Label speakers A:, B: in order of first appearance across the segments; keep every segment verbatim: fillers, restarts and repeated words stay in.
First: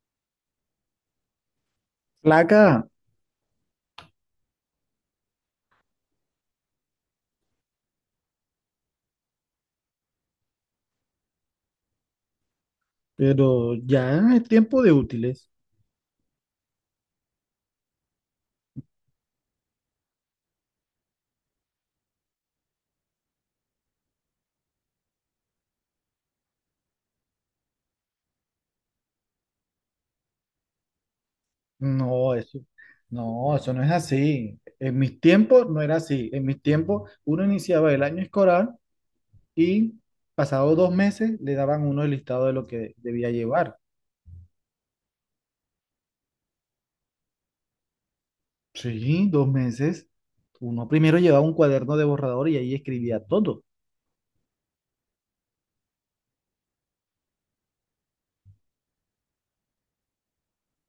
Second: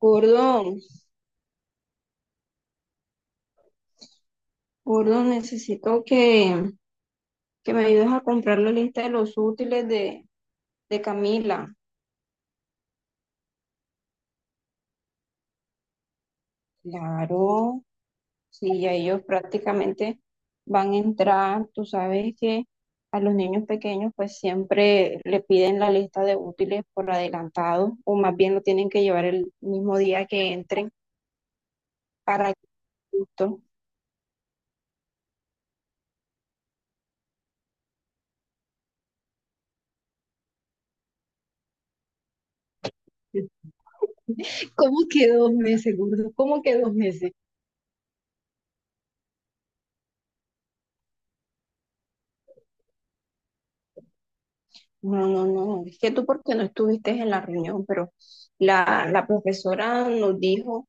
A: Gordo,
B: Placa,
A: gordo, necesito que, que me ayudes a comprar la lista de los útiles de, de Camila.
B: pero ya es tiempo de útiles.
A: Claro, sí, ya ellos prácticamente van a entrar. Tú sabes que a los niños pequeños pues siempre le piden la lista de útiles por adelantado o más bien lo tienen que llevar el mismo día que entren
B: No,
A: para
B: eso,
A: que
B: no,
A: justo.
B: eso no es así. En mis tiempos no era así. En mis tiempos uno iniciaba el año escolar y pasado dos meses le daban uno el listado de lo que debía llevar.
A: ¿Cómo que dos meses, gordo? ¿Cómo que dos meses?
B: Sí, dos meses. Uno primero llevaba un cuaderno de borrador y ahí escribía todo.
A: No, no, no, es que tú porque no estuviste en la reunión, pero la, la profesora nos dijo,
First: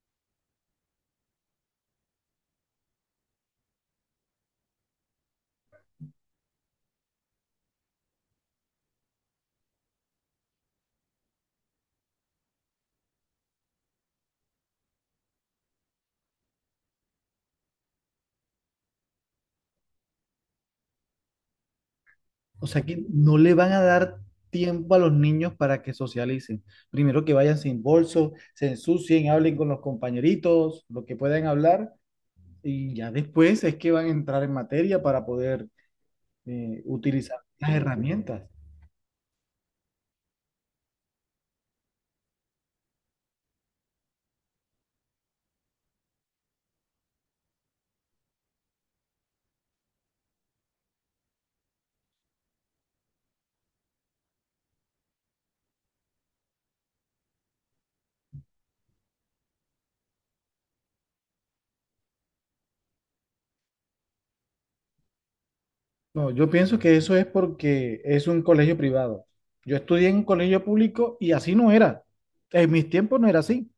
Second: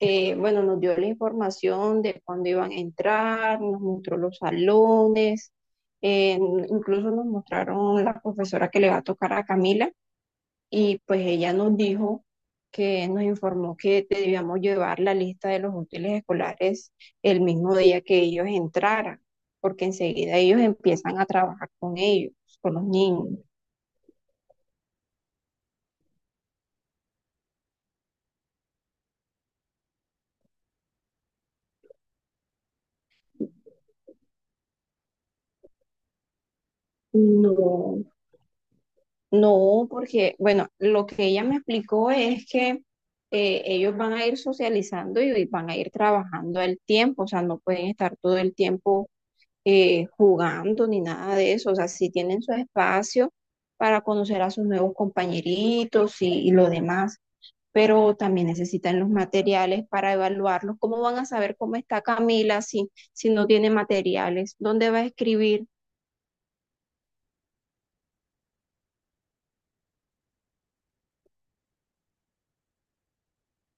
A: eh, bueno, nos dio la información de cuándo iban a entrar, nos mostró los salones, eh, incluso nos mostraron la profesora que le va a tocar a Camila y pues ella nos dijo que nos informó que debíamos llevar la lista de los útiles escolares el mismo día que ellos entraran, porque enseguida ellos empiezan a trabajar con ellos,
B: O
A: con
B: sea
A: los
B: que
A: niños.
B: no le van a dar tiempo a los niños para que socialicen. Primero que vayan sin bolso, se ensucien, hablen con los compañeritos, lo que puedan hablar. Y ya después es que van a entrar en materia para poder eh, utilizar las
A: No,
B: herramientas.
A: no, porque, bueno, lo que ella me explicó es que eh, ellos van a ir socializando y, y van a ir trabajando al tiempo, o sea, no pueden estar todo el tiempo eh, jugando ni nada de eso, o sea, sí tienen su espacio para conocer a sus nuevos compañeritos y, y lo demás, pero también necesitan los materiales para evaluarlos. ¿Cómo van a saber cómo está Camila si, si no tiene materiales? ¿Dónde va a escribir?
B: No, yo pienso que eso es porque es un colegio privado. Yo estudié en un colegio público y así no era. En mis tiempos no era así.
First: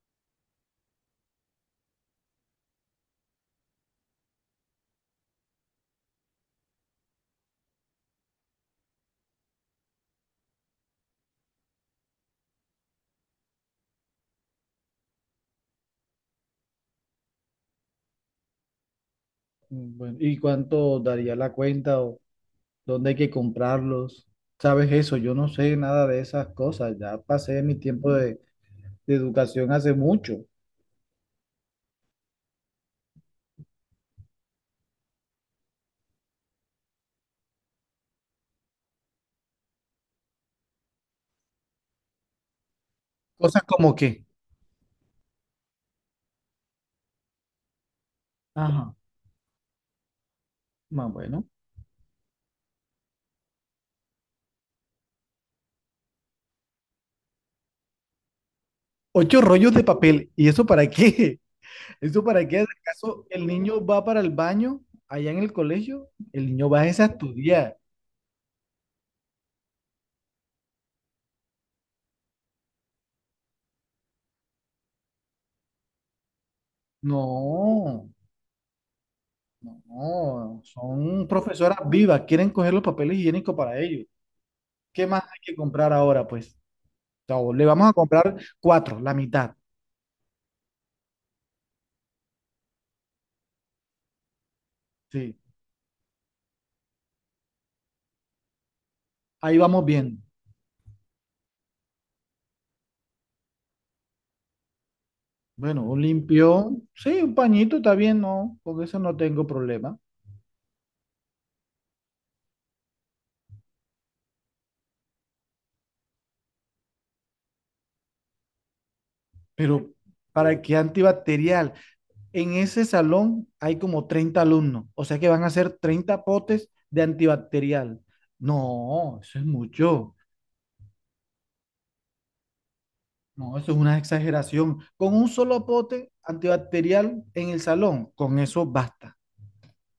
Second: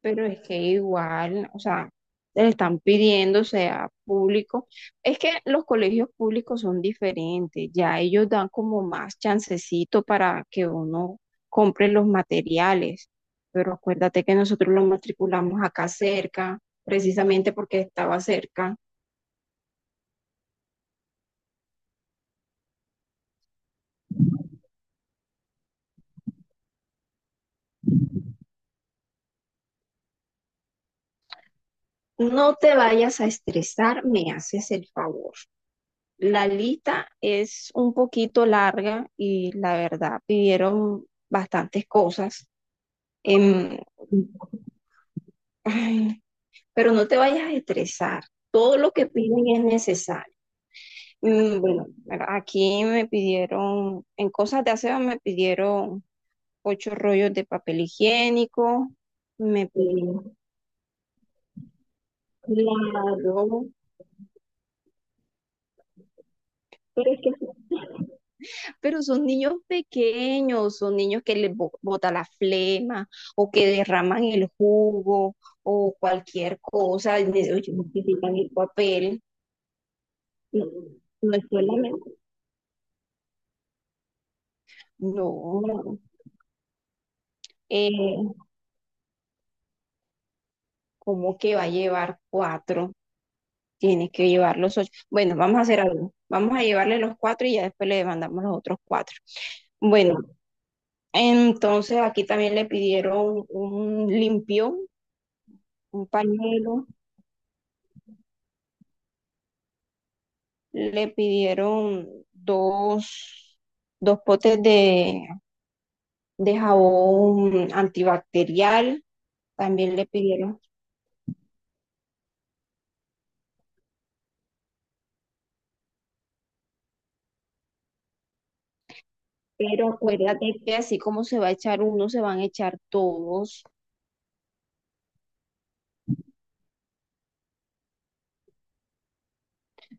A: Pero es que igual, o sea, le están pidiendo sea público. Es que los colegios públicos son diferentes, ya ellos dan como más chancecito para que uno compre los materiales. Pero acuérdate que nosotros los matriculamos acá cerca, precisamente porque estaba cerca.
B: Mm, bueno, ¿y cuánto daría la cuenta o dónde hay que comprarlos? ¿Sabes eso? Yo no sé nada de esas cosas. Ya pasé mi tiempo de, de educación hace mucho.
A: No te vayas a estresar, me haces el favor. La lista es un poquito larga y la verdad pidieron bastantes cosas.
B: Cosas
A: Em,
B: como que,
A: ay, pero no te vayas a estresar. Todo lo
B: ajá,
A: que piden es necesario.
B: más bueno.
A: Mm, bueno, mira, aquí me pidieron, en cosas de aseo me pidieron ocho rollos de papel higiénico,
B: Ocho
A: me
B: rollos de papel.
A: pidieron,
B: ¿Y eso para qué? ¿Eso para qué? ¿Acaso el
A: claro,
B: niño va para el baño allá en el colegio? El niño va es a
A: pero es que sí.
B: estudiar.
A: Pero son niños pequeños, son niños que les bo- bota la flema o que derraman el jugo o cualquier cosa, y ne- oye,
B: No,
A: necesitan el papel.
B: no, no.
A: No,
B: Son
A: no es
B: profesoras
A: solamente.
B: vivas, quieren coger los papeles higiénicos para ellos. ¿Qué más hay que comprar
A: No,
B: ahora, pues? O sea, le vamos a
A: eh,
B: comprar cuatro, la mitad.
A: ¿cómo que va a llevar cuatro? Tienes que llevar los ocho. Bueno,
B: Sí,
A: vamos a hacer algo. Vamos a llevarle los cuatro y ya después le mandamos los otros cuatro.
B: ahí vamos
A: Bueno,
B: viendo.
A: entonces aquí también le pidieron un limpio,
B: Bueno, un
A: un
B: limpio,
A: pañuelo,
B: sí, un pañito está bien, no, con eso no tengo problema.
A: le pidieron dos, dos potes de, de jabón antibacterial,
B: Pero,
A: también le pidieron.
B: ¿para qué antibacterial? En ese salón hay como treinta alumnos, o sea que van a hacer treinta potes de antibacterial. No, eso es
A: Pero
B: mucho.
A: acuérdate que así como se va a echar uno, se van a echar
B: No,
A: todos.
B: eso es una exageración. Con un solo pote antibacterial en el salón, con eso basta.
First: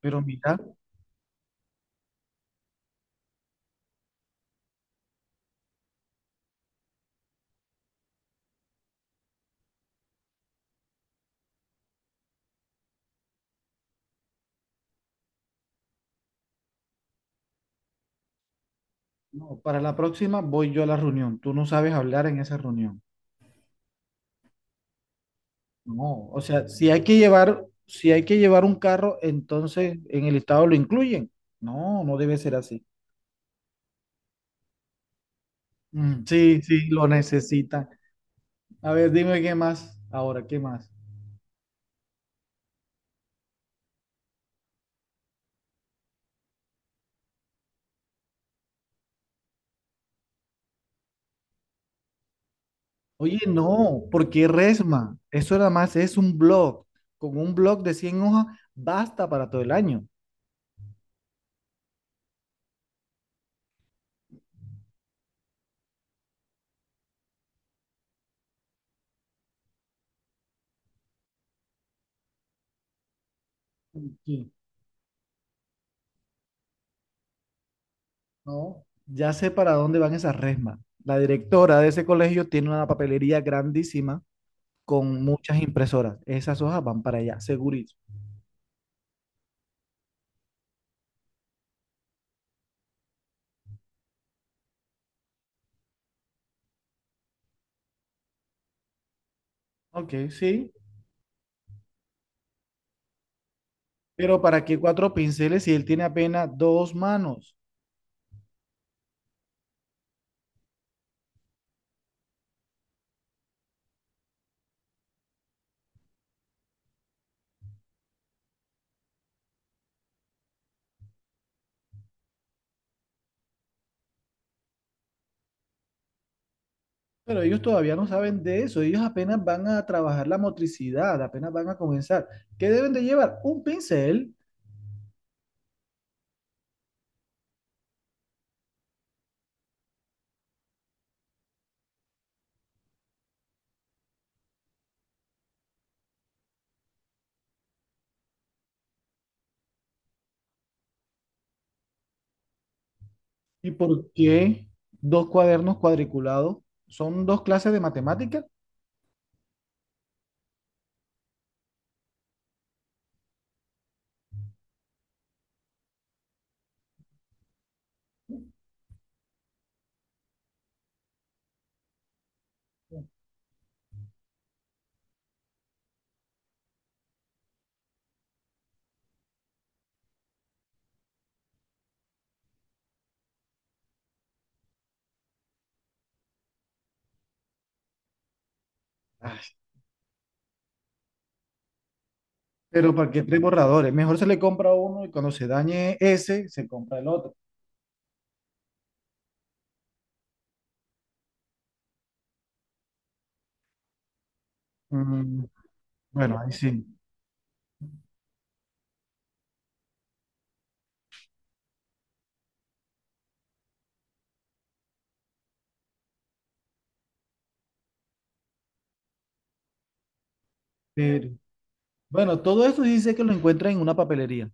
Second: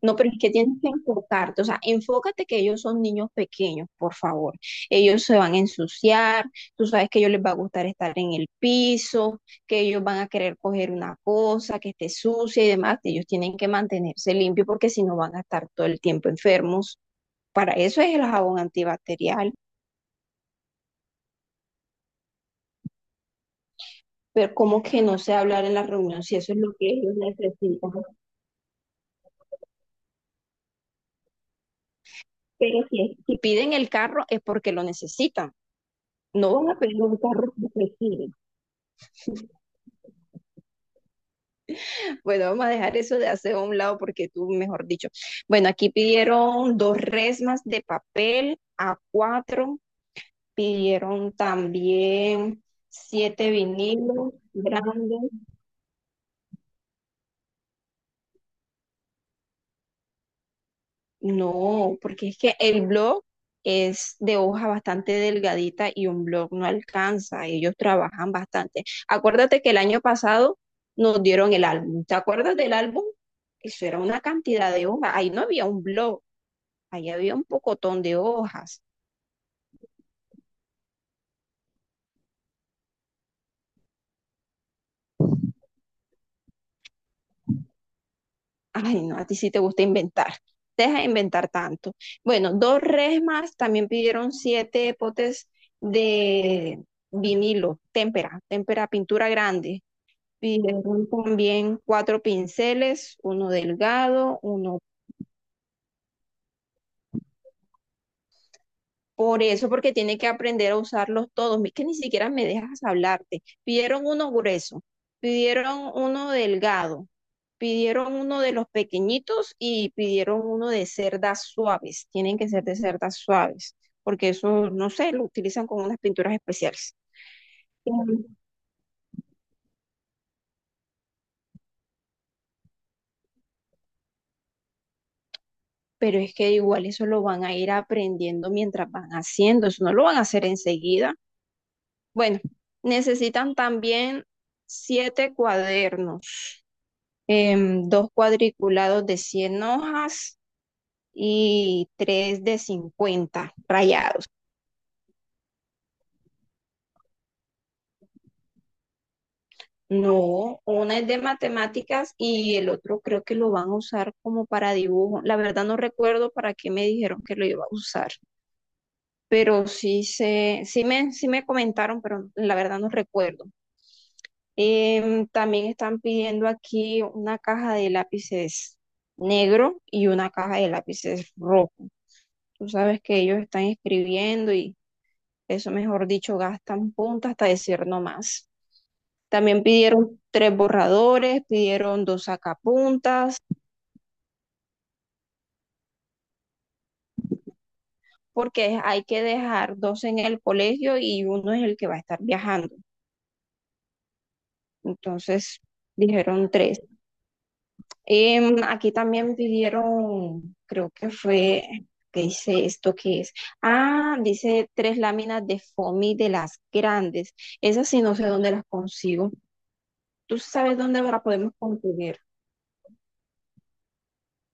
A: No, pero es que
B: mira,
A: tienes que enfocarte, o sea, enfócate que ellos son niños pequeños, por favor. Ellos se van a ensuciar, tú sabes que a ellos les va a gustar estar en el piso, que ellos van a querer coger una cosa que esté sucia y demás. Ellos tienen que mantenerse limpios porque si no van a estar todo el tiempo enfermos. Para eso es el jabón antibacterial.
B: no, para la próxima voy yo a la reunión. Tú no sabes hablar en esa reunión.
A: Pero como que no sé hablar en la reunión
B: No,
A: si
B: o
A: eso es
B: sea,
A: lo que
B: si hay
A: ellos
B: que llevar,
A: necesitan.
B: si hay que llevar un carro, entonces en el estado lo incluyen. No, no debe ser así.
A: Pero si, si piden el carro es porque lo necesitan.
B: Mm,
A: No
B: sí,
A: van a
B: sí,
A: pedir
B: lo
A: un carro
B: necesitan.
A: porque quieren.
B: A ver, dime qué más. Ahora, ¿qué más?
A: Bueno, vamos a dejar eso de hacer a un lado porque tú, mejor dicho. Bueno, aquí pidieron dos resmas de papel a cuatro. Pidieron también
B: Oye,
A: siete
B: no,
A: vinilos
B: porque Resma,
A: grandes.
B: eso nada más es un blog. Con un blog de cien hojas basta para todo el año.
A: No, porque es que el blog es de hoja bastante delgadita y un blog no alcanza. Ellos trabajan bastante. Acuérdate que el año pasado nos dieron el álbum. ¿Te acuerdas del álbum? Eso era una
B: Sí,
A: cantidad de hojas. Ahí no había un blog, ahí había un pocotón de hojas.
B: no. Ya sé para dónde van esas Resmas. La directora de ese colegio tiene una papelería grandísima con muchas impresoras. Esas hojas van para allá, segurito.
A: Ay, no, a ti sí te gusta inventar. Deja de inventar tanto. Bueno, dos res más también pidieron siete potes de vinilo, témpera, témpera, pintura grande.
B: Ok, sí.
A: Pidieron también cuatro pinceles, uno delgado,
B: Pero ¿para qué
A: uno
B: cuatro pinceles si él tiene apenas dos manos?
A: por eso, porque tiene que aprender a usarlos todos. Es que ni siquiera me dejas hablarte. Pidieron uno grueso, pidieron uno delgado, pidieron uno de los pequeñitos y pidieron uno de cerdas suaves. Tienen que ser de cerdas suaves, porque eso, no sé, lo utilizan con unas pinturas especiales.
B: Pero ellos todavía no
A: Ujú.
B: saben de eso, ellos apenas van a trabajar la motricidad, apenas van a comenzar. ¿Qué deben de llevar? Un pincel.
A: Pero es que igual eso lo van a ir aprendiendo mientras van haciendo, eso no lo van a hacer enseguida. Bueno, necesitan también siete cuadernos, em, dos cuadriculados de cien hojas y tres de cincuenta
B: ¿Y por
A: rayados.
B: qué dos cuadernos cuadriculados? ¿Son dos clases de matemáticas?
A: No, una es de matemáticas y el otro creo que lo van a usar como para dibujo. La verdad no recuerdo para qué me dijeron que lo iba a usar, pero sí se, sí me, sí me comentaron, pero la verdad no recuerdo. Em, también están pidiendo aquí una caja de lápices negro y una caja de lápices rojo. Tú sabes que ellos están escribiendo y eso, mejor dicho, gastan punta hasta decir no más.
B: Ay,
A: También pidieron tres borradores, pidieron dos
B: pero ¿para qué
A: sacapuntas,
B: tres borradores? Mejor se le compra uno y cuando se dañe ese, se compra el otro.
A: porque hay que dejar dos en el colegio y uno es el que va a estar viajando.
B: Mm,
A: Entonces
B: bueno,
A: dijeron
B: ahí
A: tres.
B: sí.
A: Em, aquí también pidieron, creo que fue, ¿qué dice esto que es? Ah, dice tres láminas de foamy de las grandes. Esas sí no sé dónde las consigo. Tú sabes dónde las
B: Pero,
A: podemos conseguir,
B: bueno, todo esto dice que lo encuentra en una papelería.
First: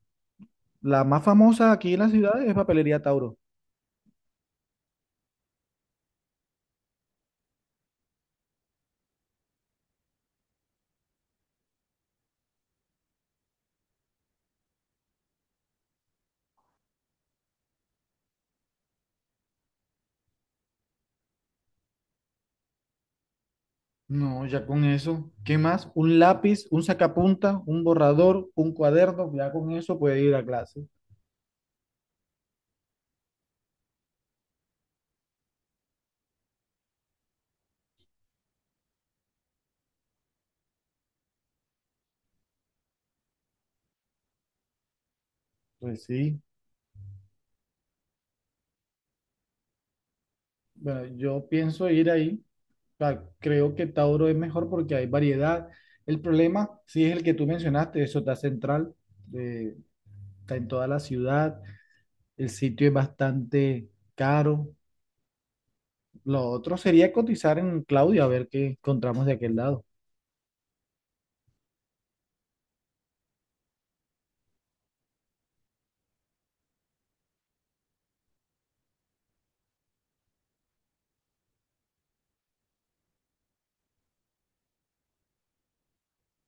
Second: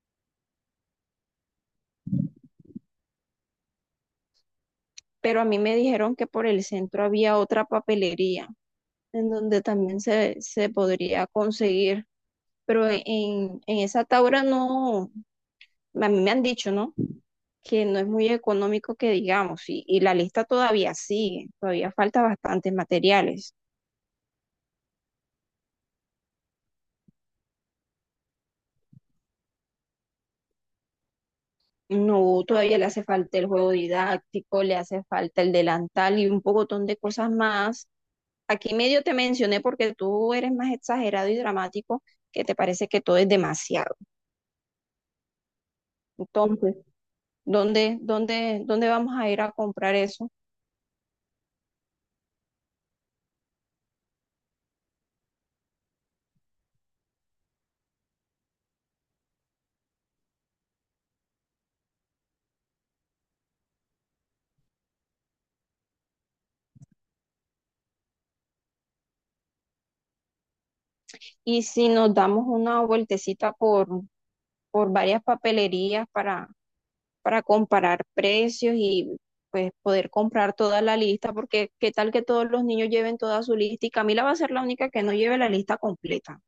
B: La más famosa aquí en la ciudad es Papelería Tauro.
A: pero a mí me dijeron que por el centro había otra papelería en donde también se, se podría conseguir, pero en, en esa Taura no, a mí me han dicho, ¿no? Que no es muy económico que digamos, y, y la lista todavía sigue, todavía falta bastantes materiales.
B: No, ya con eso. ¿Qué más? Un lápiz, un sacapunta, un borrador, un cuaderno. Ya con eso puede ir a clase.
A: No, todavía le hace falta el juego didáctico, le hace falta el delantal y un pocotón de cosas más. Aquí medio te mencioné porque tú eres más exagerado y dramático, que te parece que todo es demasiado.
B: Pues sí.
A: Entonces, ¿dónde, dónde, dónde vamos a ir a comprar eso?
B: Bueno, yo pienso ir ahí. O sea, creo que Tauro es mejor porque hay variedad. El problema, sí, es el que tú mencionaste. Eso está central. eh, Está en toda la ciudad. El sitio es bastante caro. Lo otro sería cotizar en Claudia a ver qué encontramos de aquel lado.
A: Y si nos damos una vueltecita por, por varias papelerías para para comparar precios y pues poder comprar toda la lista, porque qué tal que todos los niños lleven toda su lista y Camila va a ser la única que no lleve la lista completa.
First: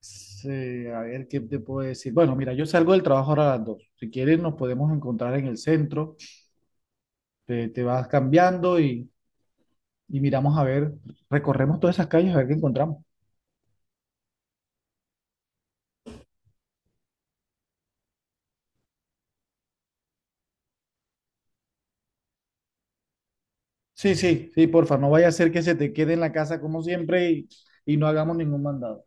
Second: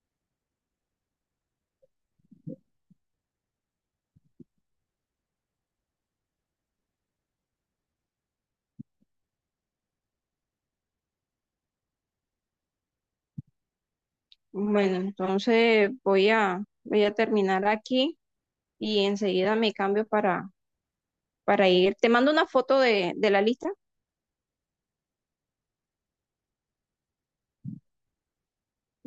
B: Sí, a ver, ¿qué te puedo decir? Bueno, mira, yo salgo del trabajo ahora a las dos. Si quieres, nos podemos encontrar en el centro. Te, te vas cambiando y, y miramos a ver, recorremos todas esas calles a ver qué encontramos.
A: Bueno, entonces voy a, voy a terminar aquí y enseguida me cambio para, para ir. Te mando una foto de, de la lista.
B: Sí, sí, sí, porfa, no vaya a ser que se te quede en la casa como siempre y, y no hagamos ningún mandado.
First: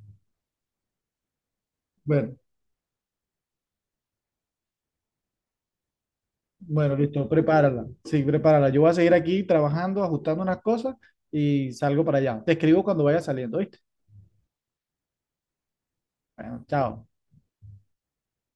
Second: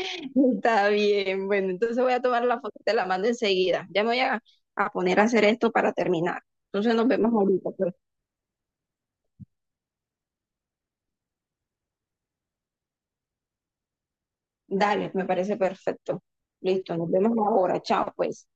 A: Está bien, bueno, entonces voy a
B: Bueno,
A: tomar la foto, te la mando enseguida. Ya me voy a, a poner a hacer esto para terminar. Entonces
B: bueno,
A: nos
B: listo,
A: vemos ahorita,
B: prepárala.
A: pues.
B: Sí, prepárala. Yo voy a seguir aquí trabajando, ajustando unas cosas y salgo para allá. Te escribo cuando vaya saliendo, ¿viste?
A: Dale, me parece perfecto.
B: Bueno,
A: Listo,
B: chao.
A: nos vemos ahora. Chao, pues.